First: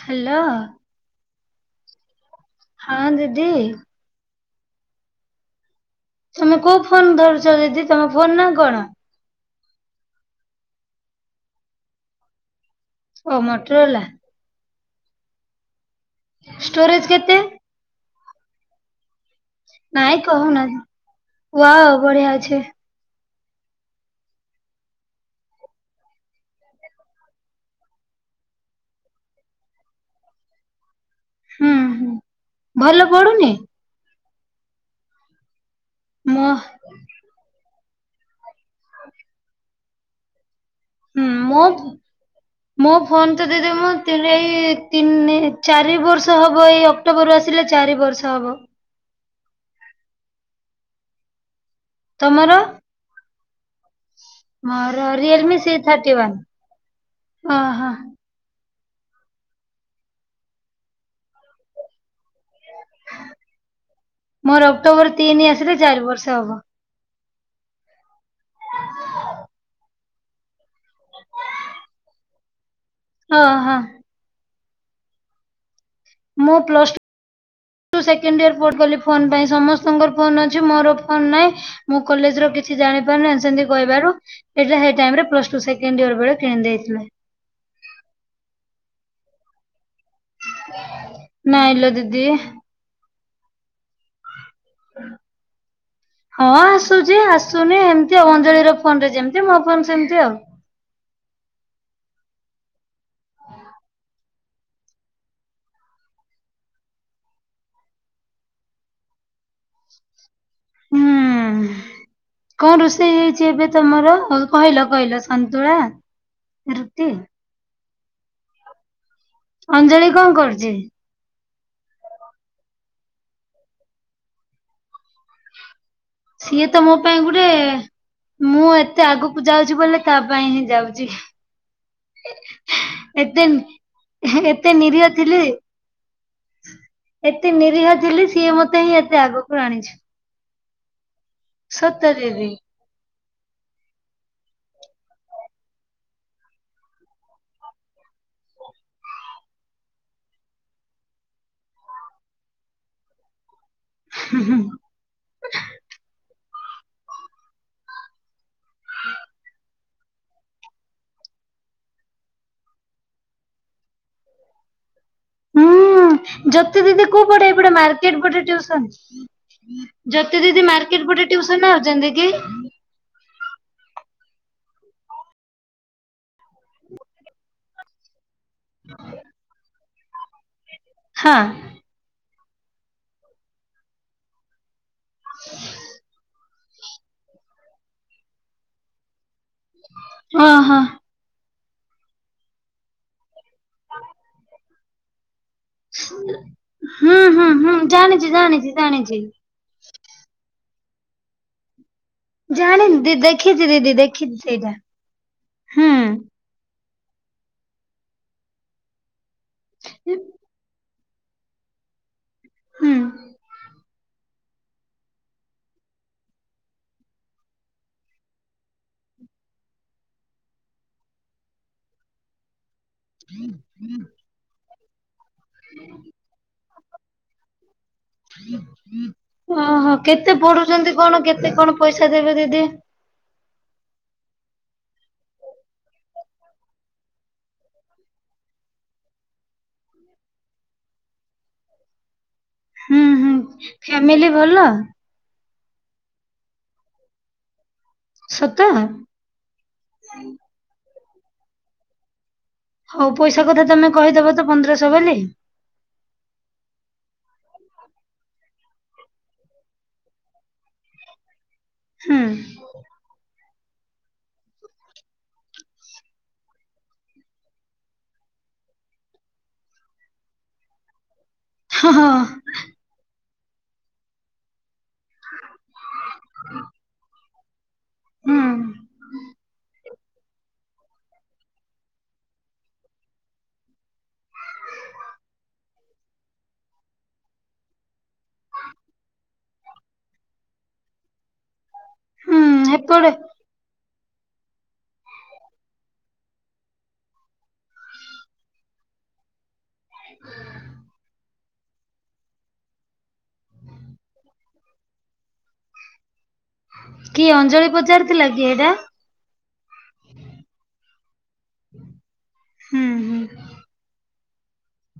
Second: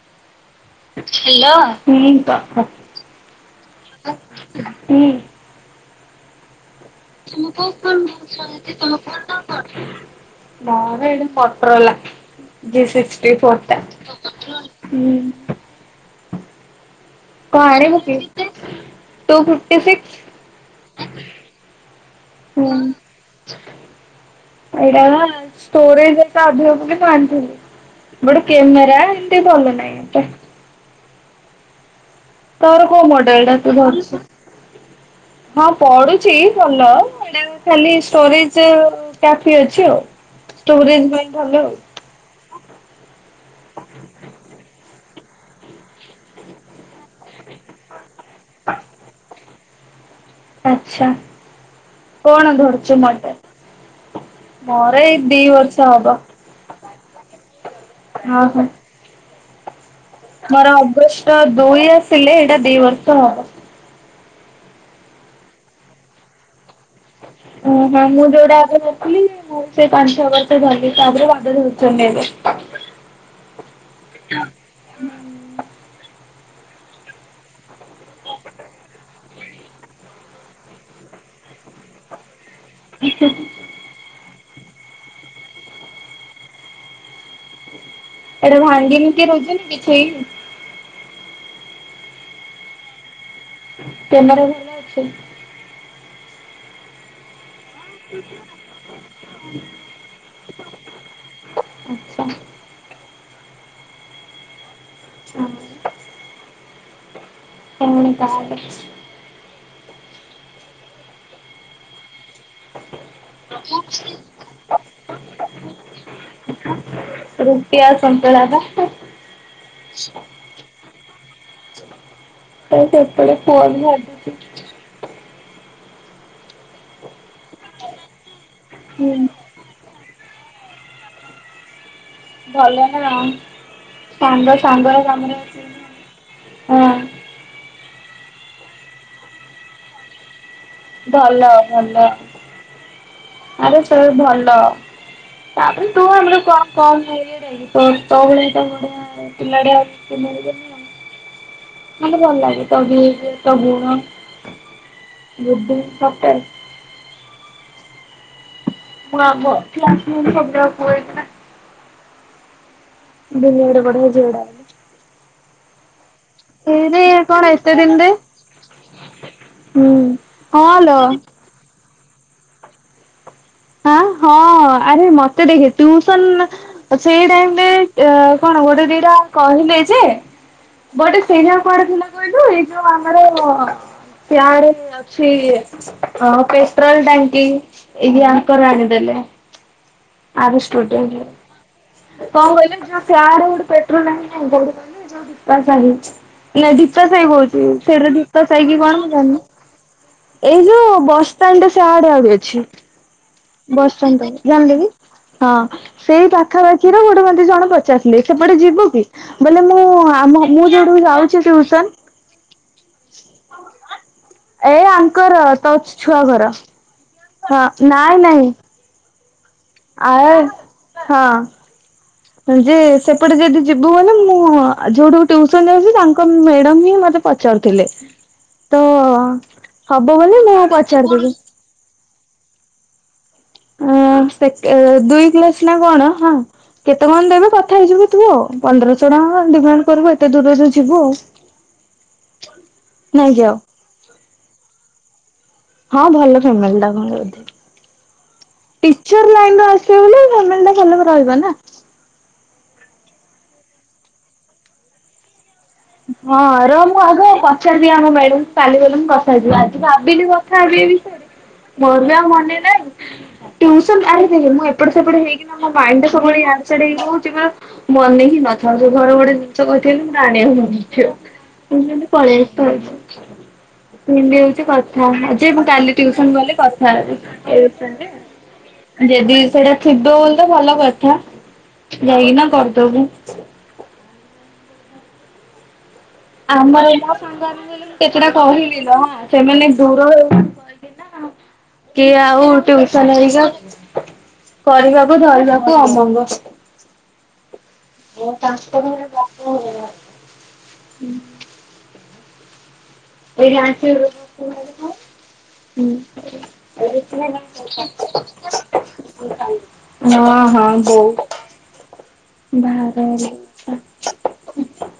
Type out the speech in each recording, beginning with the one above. Hello. Hello ହୁ କ ହଁ ଦିଦି। ହୁଁ। ତମେ କୋଉ ଫୋନ ଧରୁଛ ଦିଦି ତମେ ଫୋନ ନାଁ କଣ? ମର ଏଇନ ପଟରଲା। ଜି ଓ ସିକସଟି ଫୋର୍ ମଟରଲା ଟା। ଷ୍ଟୋରେଜ କେତେ? କଣ ଆଣିବୁ କି? ନାଇଁ କହୁ ନା ହ ବଢିଅଛି। ଏଇଟା ନା ଷ୍ଟୋରେଜ ଅଧିକ ବୋଲି ମୁଁ ଆଣିଥିଲି। ଗୋଟେ କ୍ୟାମେରା ଏମତି ଭଲ ନାହିଁ ଏତେ ହୁଁ ହୁଁ। ତୋର ଭଲ କୋଉ ମଡେଲ ପଡୁନି ଟା ତୁ ଧରୁଛୁ? ହଁ ପଡୁଛି ମୋ ଭଲ ଏଇଟା ଖାଲି ଷ୍ଟୋରେଜ କାଫି ଅଛି ଆଉ ଷ୍ଟୋରେଜ ପାଇଁ ହୁଁ ଭଲ ମୋ ଆଉ ମୋ ଫୋନ ତ ଦିଦି ମୁଁ ଣ ଏଇ ତିନି ଚାରି ବର୍ଷ ହବ ଏଇ ଅକ୍ଟୋବରରୁ ଆସିଲେ ଚାରି ବର୍ଷ ହବ। ଆଛା ତମର? କଣ ଧରୁଛୁ ମୋଡେଲ? ମୋର ରିୟଲିମ୍ ବର୍ଷ ସି ହବ। Thirty one. ଓ ହଁ। ମୋର ଅଗଷ୍ଟ ଦୁଇ ଆସିଲେ ଏଇଟା ଦି ବର୍ଷ ହବ। ମୋର ଅକ୍ଟୋବର ତିନି ଆସିଲେ ଚାରି ବର୍ଷ ହବ। ଓହଁ ମୁଁ ଯୋଉଟା ଆଗରୁ ଧରିଥଲି ମୁଁ ସେଇ ପାଞ୍ଚ ଛ ବର୍ଷ। ଭ ତାପରେ ବାବା ଧରୁଛନ୍ତି ଏଵେ। ହଁ ହଁ। ହୁଁ। ମୁଁ ପ୍ଲଟୁ ସେକେଣ୍ଡ ଇୟର ପଲି ଫୋନ ପାଇଁ ସମସ୍ତଙ୍କର ଫୋନ ଅଛି ମୋର ଫୋନ ନାହିଁ ମୁଁ କଲେଜ କି କିଛି ଜାଣିପାରୁ ନାଁ ସେମିତି କହିବାରୁ ଏ ସେ ଟାଇମ୍ ରେ ସେଣ୍ଡେ କିଣିଦେଥିଲେ। ଏଟା ଭାଙ୍ଗି କି [inaudible] ନାଇଁ ଲୋ ଦିଦି। କ୍ୟାମେରା ଅଛି ହଁ ଆସୁଛି ଆସୁ। ଶୁନି ଏମତି ଆଉ ଅଞ୍ଜଳି ର ଫୋନରେ ଯେମିତି ମୋ ଫୋନ ସେମିତି ଆଉ। [unintelligible] [unintelligible] ଏମିତି ତାହେଲେ ହୁଁ। କଣ ରୋଷେଇ ହେଇଛି ଏବେ ତମର କହିଲ କହିଲ ସନ୍ତୁଳା। ରୁଟି ରୁଟି ଆଉ ସନ୍ତୁଳା ବା। ଅଞ୍ଜଳି କଣ କରୁଛି? ଏ ସେପଟେ ପୁଅ କୁ ଧରିଛି। ସିଏ ତ ମୋ ପାଇଁ ଗୋଟେ ମୁଁ ଏତେ ହୁଁ ଆଗକୁ ଯାଉଛି ବୋଲି ତା ପାଇଁ ହିଁ ଯାଉଛି। ଭଲ ନା ଏତେ ସାଙ୍ଗ ଏତେ ସାଙ୍ଗର ନିରିହ କାମରେ ଥିଲେ ଅଛି। ହଁ ଏତେ ନିରୀହା ଥିଲେ ସିଏ ମତେ ହିଁ ଏତେ ଆଗକୁ ଆଣିଛି। ଭଲ ସତ ଭଲ ଦିଦି ଆରେ ସେ ଭଲ। ତାପରେ ତୁ ଆମର କଣ କମ ହେଇସ୍ତ ଭଳିଆ ଗଡଆ ପିଲାଡିଆ ଆ [inaudible] [inaudible] ମତେ ଭଲ ଲାଗେ ତ ବି ତ ଗୁଣ ଗୁ ସବଟେ [unintelligible] [unintelligible] ହୁଁ ଜ୍ୟୋତି ଏଇରେ ଦିଦି କୋଉ ପଟେ କଣ ଏପଟେ ଏତେ ଦିନରେ ମାର୍କେଟ ପଟେ ଟ୍ୟୁସନ। ହୁଁ। ଜ୍ୟୋତି ଦିଦି ହଁ ଲୋ ମାର୍କେଟ ପଟେ ଟ୍ୟୁସନ ଯାଉଛନ୍ତି କି? ଆ ହଁ ଆରେ ମତେ ଟ୍ୟୁସନ ସେଇ ଟାଇରେ କଣ ଗୋଟେ ଦିଟା କହିଲେ ଯେ ଗୋଟେ ହଁ ସିଆ କୁଆଡେ ଥିଲା କହି ଏ ଯୋଉ ଆମର ଚେୟାର ଅଛି ଆଁ ସେ ପେଟ୍ରୋଲ ଟାଙ୍କି ଇ ଆଙ୍କର ଆଣିଦେଲେ। ଆର ଓହୋ ଷ୍ଟୁଡିଓ କଣ କହିଲେ ଫ୍ୟାର ଗୋଟେ ପେଟ୍ରୋଲ ଟାଙ୍କି ନାହିଁ ଖାଲି ଦୀପା ହୁଁ ସେଇ ହୁଁ କହୁଛି ହୁଁ ସେରା ଜାଣିଛି ଜୋତା ଜାଣିଛି ସାହୀକି କଣ ମୁଁ ଜାଣିଛି। ଜାଣିନି। [inaudible] ଏଇ ଯୋଉ ବସ୍‌ ଷ୍ଟାଣ୍ଡ ସେ ଆଡେ ଆଡେ ଅଛି ଜାଣିନି ଦି ଦେଖିଛି ଦିଦି ବସ୍ ଷ୍ଟାଣ୍ଡ ଦେଖିଛି ସେଇଟା ଜାଣିଲେ କି? ହଁ ହୁଁ ସେଇ ପାଖାପାଖିର ଗୋଟେ ମନ୍ତି ଜଣ ପଚାରଥିଲେ ସେପଟେ ଯିବୁ କି? ବଲେ ମୁଁ ମୁଁ ଯୋଉଠ ଯାଉଛି ଟ୍ୟୁସନ ହୁଁ। ଏ ଆଙ୍କର ତୋ ଛୁଆ ଘର ହ ନାଇଁ ନାଇଁ। ଆ ହଁ ଯେ ସେପଟେ ଯଦି ଯିବୁ ଗଲେ ମୁଁ ଯୋଉଠୁ ଟ୍ୟୁସନ ଯାଉଛି ତାଙ୍କ ମ୍ୟାଡାମ୍ ହିଁ ମତେ ପଚାରୁ ଥିଲେ ତ ଓହୋ ହବ ବୋଲି ମୁଁ ପଚାରିଦେଲି। ଆଚ୍ଛା ଦେବେ ଦିଦି। ଦୁଇ କ୍ଲାସ ନା କଣ ହଁ। କେତେ କଣ ଦେବେ କଥା ହେଇଯିବ ତୁ ଆଉ ପନ୍ଦରଶହ ଟଙ୍କା ଡିମାଣ୍ଡ କରିବୁ ଏତେ ଦୂରରୁ ଯିବୁ ଆଉ ଆ ହୁଁ ହୁଁ ନେଇକି ଆଉ ଫ୍ୟାମିଲି ଭଲ। ହଁ ଭଲ ଫ୍ୟାମିଲି ଟା ତାଙ୍କର ଥିଲା। ସତ? ଟିଚର ଲାଇନ୍‌ ରୁ ଆସିବ ବୋଲି [unintelligible] ନା ହୋଉ ପଇସା କଥା ତମେ କହିଦବ ତ ପନ୍ଦରଶହ ବୋଲି। ହଁ ର ମୁଁ ଆଗ ପଚାରିବି ଆମ ମ୍ୟାଡମ୍ କାଲି ଗଲେ ମୁଁ ପଚାର ଯିବି ଆଜି ଭାବିଲି କଥା ହେବି। ବିଷୟରେ ମରୁ ହୁଁ ଆ ମନେ ନାଇଁ ଟ୍ୟୁସନ ଟାଇମ୍ ହେଇଗଲା ମୁଁ ଏପଟ ସେପଟ ହେଇକି ନା ମୋ ଲାଇନ୍‌ ଟା ସବୁବେଳେ ଇଆଡ଼େ ସିଆଡେ ହେଇକି ରହୁଛି ମାନେ ମୁଁ ଅନେଇକି ହୋଉ ଘର ଗୋଟେ ଜିଷ କହିଥିଲି ଆଣିବା [unintelligible] ହଁ ହଁ ହଁ ଯେ ମୁଁ କାଲି ଟ୍ୟୁସନ ଗଲେ କଥା ହୁଁ ହେଵି ଯଦି ସେଟା ଥିବ ବୋଲି ତ ଭଲ କଥା ଯାଇକିନା କରିଦବୁ। [inaudible] ଆମର ଏ ସାଙ୍ଗରେ କେତେଟା କହିଲି ନା ସେମାନେ ଦୂର କିଏ ହୁଁ ଆଉ ଟ୍ୟୁସନ୍ ଏପଟେ ହେଇଗ କରିବାକୁ ଧରିବାକୁ ଅମଙ୍ଗ। ମୋର ଟ୍ରାନ୍ସପୋର ହେଲେ କଣ [inaudible] ଏଇଠି [unintelligible] ହୁଁ। କିଏ ଅଞ୍ଜଳି ପଚାରିଥିଲା କି ଏଇଟା [unintelligible] ହଁ ହଁ ବୋଉ। ହୁଁ ଭାରତ।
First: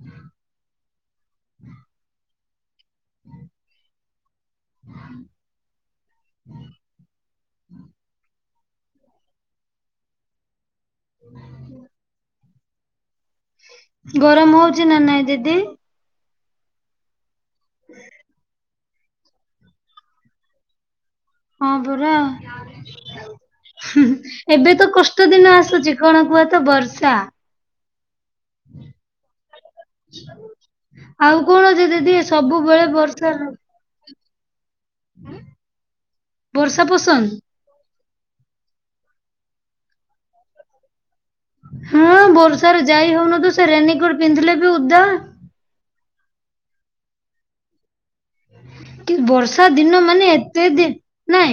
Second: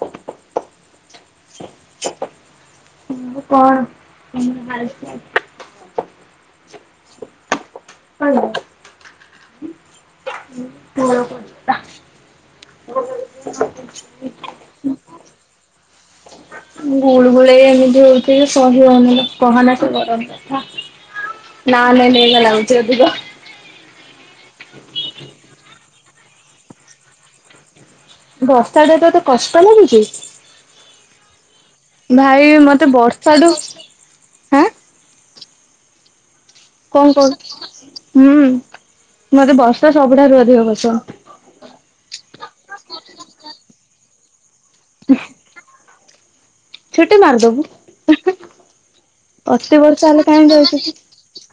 ହୁଁ ସବୁ କଣ ତମର ହାଲ ଚାଲ? ହୁଁ ହ ହ ହ ଗରମ ହଉଛି ନା ନାଇଁ ଦିଦି। ଗୁଳୁଗୁଳି ଏମିତି ହଉଛି ସହି ହଉନି କହନା ସେ ଗରମ କଥା। ହଁ ନା ପରା ନେ [inaudible] ଲାଗୁଚି ଅଧିକ। ଏବେ ତ କଷ୍ଟ ଦିନ ଆସୁଛି କଣ କୁହ ତ ବର୍ଷା। ବର୍ଷା ଟେ ତତେ କଷ୍ଟ ଲାଗୁଛି ଆଉ କଣ ଯେ ଦିଦି ଭାଇ ମତେ ବର୍ଷ ତା ଠୁ। ଉଁ। କଣ କଣ ହୁଁ ମତେ ବର୍ଷା ସବୁଠାରୁ ଅଧିକ ପସନ୍ଦ। ହଁ ବର୍ଷାରେ ଯାଇ ହଉନଥିବ ସେ ରେନିକୋଟ ପିନ୍ଧିଲେ ବି ଉଦା। ଛୁଟି ମାରିଦବୁ। କି ବର୍ଷା ଅତି ଦିନ ହେଲେ ମାନେ କାହିଁକି ଏତେ ରହିଛୁ ଦେ ନାଇଁ।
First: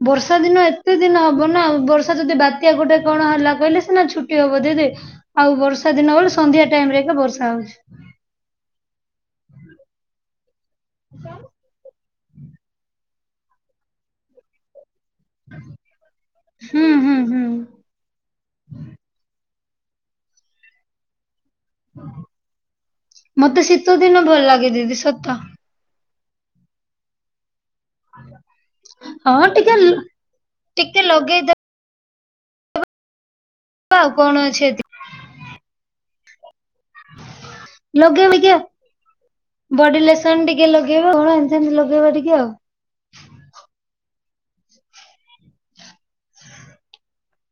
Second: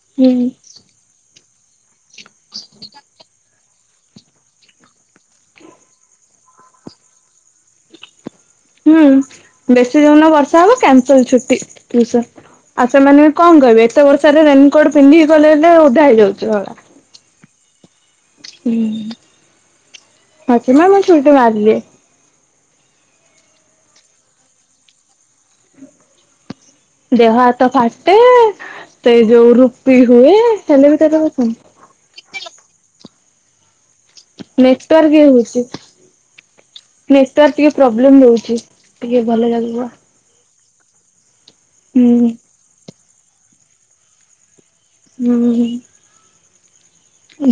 ତୁ ବର୍ଷା ହୁଁ। ଦିନ ଏତେ ଦିନ ହବ ବର୍ଷା ଯଦି ବାତ୍ୟା ଗୋଟେ କଣ ହେଲା କହିଲେ ସିନା ଛୁଟି ହବ ଦିଦି ଆଉ ବର୍ଷା ଦିନ ବେଳେ ସ ସନ୍ଧ୍ୟା ଟାଇମ ରେ ଏକା ବର୍ଷା ହଉଛି। ହୁଁ ବେଶୀ ଯଉଦିନ ବର୍ଷା ହବ କ୍ୟାନସଲ ଛୁଟି ଟିଉସନ୍। ଆଉ ସେମାନେ କଣ କହିବେ ଏତେ ବର୍ଷା ରେ ରେନକୋଟ। ପିନ୍ଧି ଗଲେ ହେଲେ ଉଦା ହେଇଯାଉଚୁ ଶଳା। ହୁଁ ହୁଁ ହୁଁ ହୁଁ ଅଛି ମ ମୁଁ ଛୁଟି ମାରିଦିଏ। ମତେ ଶୀତ ଦିନ ଭଲ ଲାଗେ ଦିଦି ସତ। ଦେହ ହା ତ ଫାଟେ ସେ ହଁ ଯୋଉ ଟିକେ ରୁପି ଲ- ହୁଏ ହେଲେ ବି ଟିକେ ତତେ ଲଗେଇଦବା ପସନ୍ଦ। ଆଉ କଣ ଅଛି ଏଥି ନେଟୱାର୍କ ଇଏ ହଉଛି। ନେଟୱାର୍କ ଟିକେ ପ୍ରୋବ୍ଲେମ ଲଗେଇବ ଟିକେ ରହୁଛି ଟିକେ ଭଲ ଲାଗିବ। ବଡି ଲେସନ ଟିକେ ଲଗେଇବା କଣ ଏମିତି ଏମିତି ଲଗେଇବା ଟିକେ ଆଉ। ହୁଁ।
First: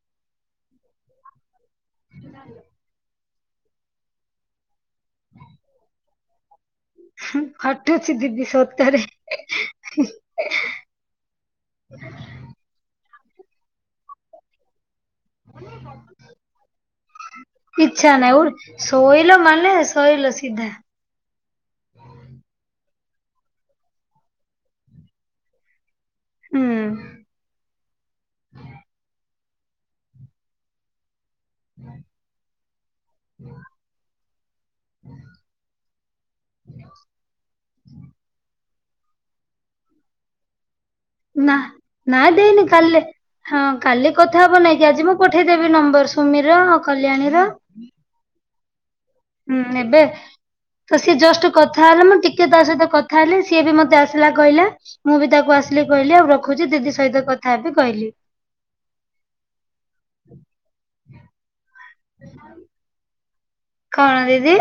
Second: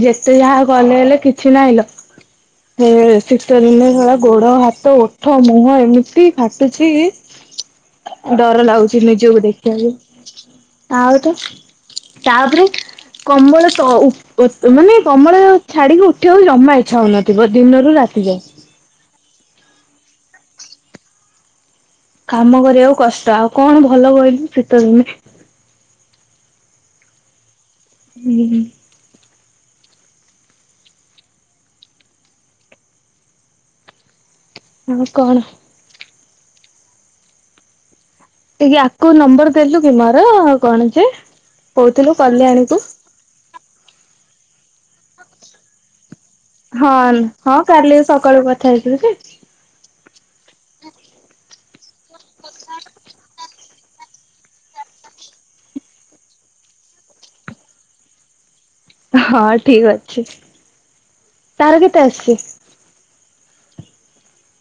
ଯେତେ ଯାହା କଲେ ହେଲେ କିଛି ନାହିଁ ଲୋ ହେ। ଶୀତ ଦିନେ ଶଳା ଗୋଡ ହାତ ଓଠ ମୁହଁ ଏମିତି ଫା ଟୁଛି ହୁଁ, ଫାଟୁଛି ଦିଦି ଡର ସତରେ ଲାଗୁଛି ନିଜକୁ ଦେଖିବାକୁ। ଆଉ ତ ତାପରେ କମ୍ବଳ କ ଉପ ତ ମାନେ। କମ୍ୱଳ ଛାଡିକି ଉଠିବାକୁ ଜମା ଇଚ୍ଛା ହଉନଥିବ ଦିନରୁ ରାତି ଯାଏଁ। ଧଇଲ ମାନେ ଶୋଇଲ ସିଧା। କାମ କରିବାକୁ କଷ୍ଟ ଆଉ କଣ ଭଲ କହିଲୁ ଶୀତ ଦିନେ। ହୁଁ। ହୁଁ। [unintelligible] ଆଉ କଣ। [unintelligible] ଟିକେ ୟାକୁ ନମ୍ବର ଦେଲୁ କି ମୋର କଣ। ଯେ ନା କହୁଥିଲୁ ନା ଦେଇନି କଲ୍ୟାଣୀକୁ କାଲି ହଁ କାଲି କଥା ହବ ନେଇ କି ଆଜି ମୁଁ ପଠେଇ ଦେବି ନମ୍ବର ସ ହଁ ହଁ କାଲି ସକାଳୁ କଥା ହେଇଥିଲୁ କି। ହୁଁ ଏବେ ତ ସିଏ ଜଷ୍ଟ କଥା ହେଲା ମୁଁ ଟିକେ ତା ସହିତ କଥା ହେଲି ସିଏ ବି ମତେ ଆସିଲା କହିଲା ମୁଁ ବି ତାକୁ ଆସିଲି କହିଲି ଆଉ ରଖୁ ଦିଦି ସହିତ କଥା ହେବି କହିଲି। ହଁ ଠିକ ଅଛି ତାର କେତେ ଆସିଚି। କଣ ଦିଦି।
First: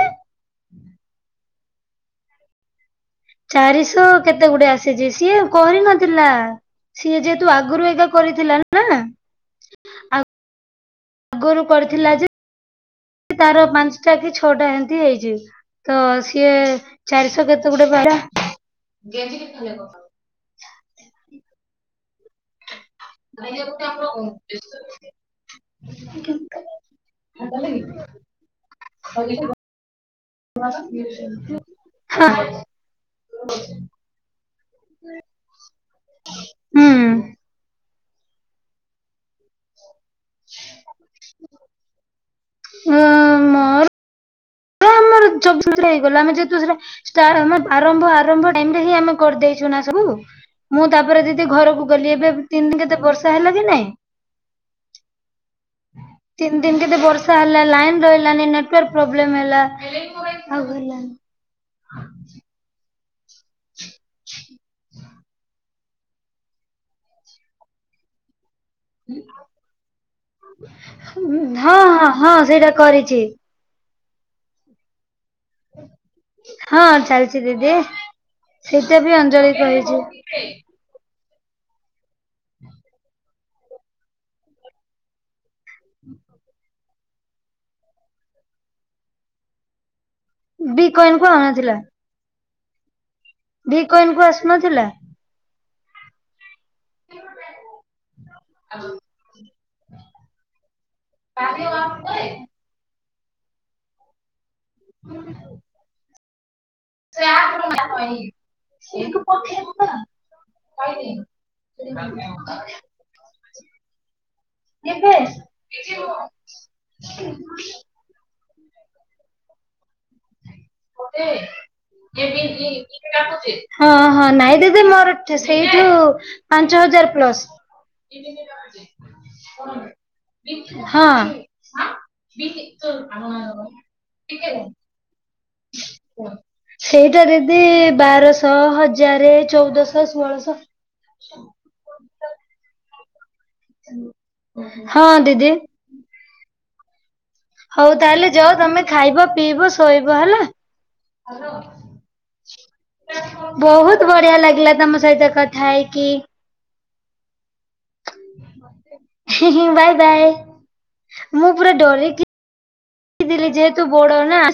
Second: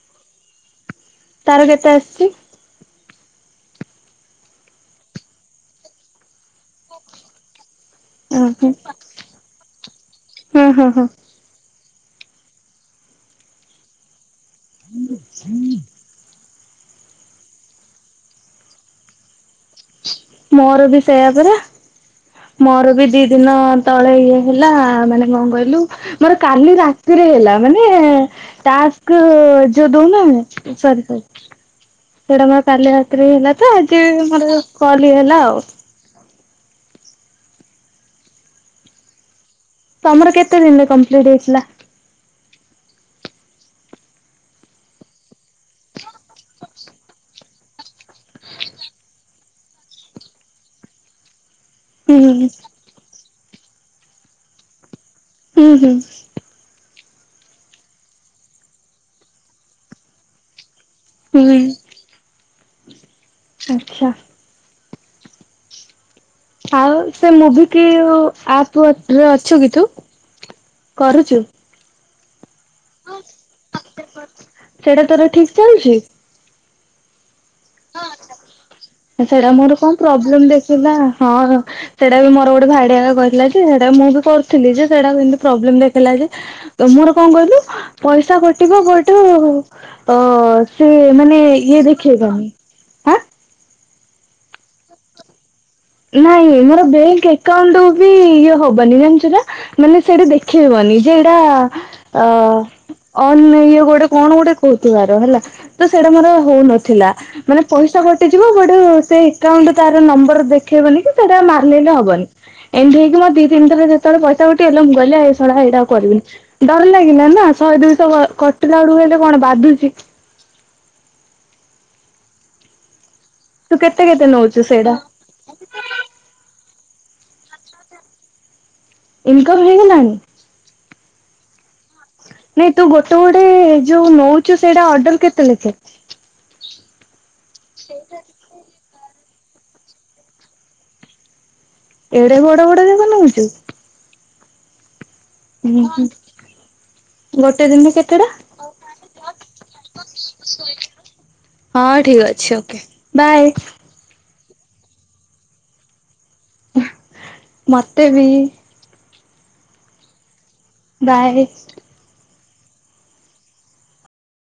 ତାର କେତେ ଆସିଚି? ଚାରିଶହ କେତେ ଗୁଟେ ଆସିଛି ସିଏ କରିନଥିଲା ସିଏ ଯେହେତୁ ଆ ଆଗରୁ ଏଇଟା କରିଥିଲା ଓହୋ ନା ହଁ ହଁ ହଁ ଆଗରୁ କରି ଥିଲା ଯେ ତାର ପାଞ୍ଚଟା କି ଛଅଟା ଏମିତି ହେଇଛିି ତ ସିଏ ଚାରିଶହ କେତେ ଗୁଟେ ପାରା। ମୋର ବି ସେୟା ପରା ମୋର ବି ବି ଦି ଦିନ ତଳେ ଇଏ ହେଲା ମାନେ କଣ କହିଲୁ ମୋର କାଲି ରାତିରେ ହେଲା ମାନେ [unintelligible] ସେଇଟା ମୋର କାଲି ରାତିିରେ ହେଲା ତ ଆଜି ମୋର କଲି ହେଲା ଆଉ। ହୁଁ। ତମର କେତେ ଦିନରେ କମ୍ପ୍ଲିଟ ହେଇଥିଲା? ମୋର ଜଲଦି ହେଇଗଲା ଆମେ ଯେହେତୁ ହେଲା ଷ୍ଟାର ହେଲା ଆରମ୍ଭ ଆରମ୍ଭ ଟାଇମଟା ଆମେ କରିଦେଇଚୁ ନା ସବୁ, ମୁଁ ତାପରେ ଦିଦି ଘରକୁ ଗଲି ହୁଁ ଏବେ ତିନି ଦିନ କେତେ ବର୍ଷା ହେଲା କି ନାଇଁ ହୁଁ ହୁଁ ତିନି ଦିନ ବର୍ଷାକେତେ ହେଲା ଲାଇନ ରହିଲାନି ନେଟୱାର୍କ ପ୍ରୋବ୍ଲେମ ହେଲା [unintelligible] ହୁଁଉଁ। ଆଛା। ଆଉ ସେ ମୁଭିିକି ଉ ଆ ତୁ ତୁରେ ଅଛୁ କି ତୁ ହଁ କରୁଚୁ। ହଁ ହଁ ସେଇଟା କରିଚି। ସେଇଟା ତୋର ଠିକ ଚାଲିଛି। ହଁ ଚାଲିଛି ଦିଦି ସେଇଟା ବି ସେଇଟା ଅଞ୍ଜଳି ମୋର କଣ କହିଚି। ପ୍ରୋବ୍ଲେମ ଦେଖିଲା ହଁ ସେଇଟା ବି ମୋର ଗୋଟେ ଭାଇ ଟେ ଆକା କହିଥିଲା ହେରା ମୁଁ ଏବେ କରୁଥିଲି ଯେ ସେଟା ସେମତି ପ୍ରୋବ୍ଲେମ ଦେଖେଇଲା ଯେ ମୋର କଣ କହିଲୁ ପଇସା ଗୋ କଟିବ ବଟ ବି ସେ କଏନ କୁ ମାନେ ଆଉନଥିଲା ଇଏ ଦେଖେଇବନି ଆଁ ଭିକୋଇନ କୁ ଆସୁନଥିଲା। ନାଇଁ ମୋର ବ୍ୟାଙ୍କ ଏକଉଣ୍ଟ ବି ଇଏ ହବନି ଜାଣିଛୁ ନା? ମାନେ ସେଇଟା ଦେଖେଇବନି ଯେ ଏଇଟା ଅ ଅ ଇଏ ଗୋଟେ କଣ ଗୋଟେ କହୁଥିବାର ହେଲା ତ ସେଇଟା ମୋର ହଉନ ଥିଲା ମାନେ ପଇସା କଟିଯିବ ବଟ ସେ ଏକଉଣ୍ଟ ତାର ନମ୍ବର ଦେଖେଇବନି କି ସେଇଟା ମାରିଲେଲେ ହବନି। ଏମିତି ହେଇକି ମୋ ଦି ତିନି ଥରେ ଯେତେବେଳେ ପଇସା ଉଠିଗଲା ମୁଁ କହିଲି ଏଶଳା ଏଇଟା ଆଉ କରିବିନି ଡର ଲାଗିଲା ନା। ଶହେ ଦୁଇଶହ କଟିଲା ବେଡକୁ ହେଲେ କଣ ବାଧୁଚି। ତୁ [inaudible] ହଁ କେତେ କେତେ ହଁ ନାଇଁ ନଉଛୁ ଦିଦି ସେଇଟା ମୋର ସେଇଠୁ ପାଞ୍ଚ ହଜାର ପ୍ଲସ। ଇନକମ ହେଇଗଲାଣି? ନାଇଁ ତୁ ଗୋଟେ ଗୋଟେ ଯୋଉ ନଉଚୁ ସେଇଟା ଅର୍ଡର କେ ସେଇଟାରେ ବି ବାରଶହ ହଜାରେ ଚଉଦଶହ ସୋହଳଶ ଏଡ଼େ ବଡ ବଡ ଯାଗ ନଉଚୁ। ହଁ ଦିଦି। ଗୋଟେ ଦିନରେ ହଉ କେତେଟା? ତାହେଲେ ଜଅ ତମେ ଖାଇବ ପିଇବ ଶୋଇବ ହେଲା। ହଁ ଠିକ ଅଛି। ଓକେ। ବାଏ ବହୁତ ବଢିଆ ଲାଗିଲା ତମ ସହିତ କଥା ହେଇକି। ମତେ ବି ବାଏ ବାଏ ବାଏ। ମୁଁ ପୁରା ଡରେଇକି ଥିଲି ଯେହେତୁ ବଡ ନା।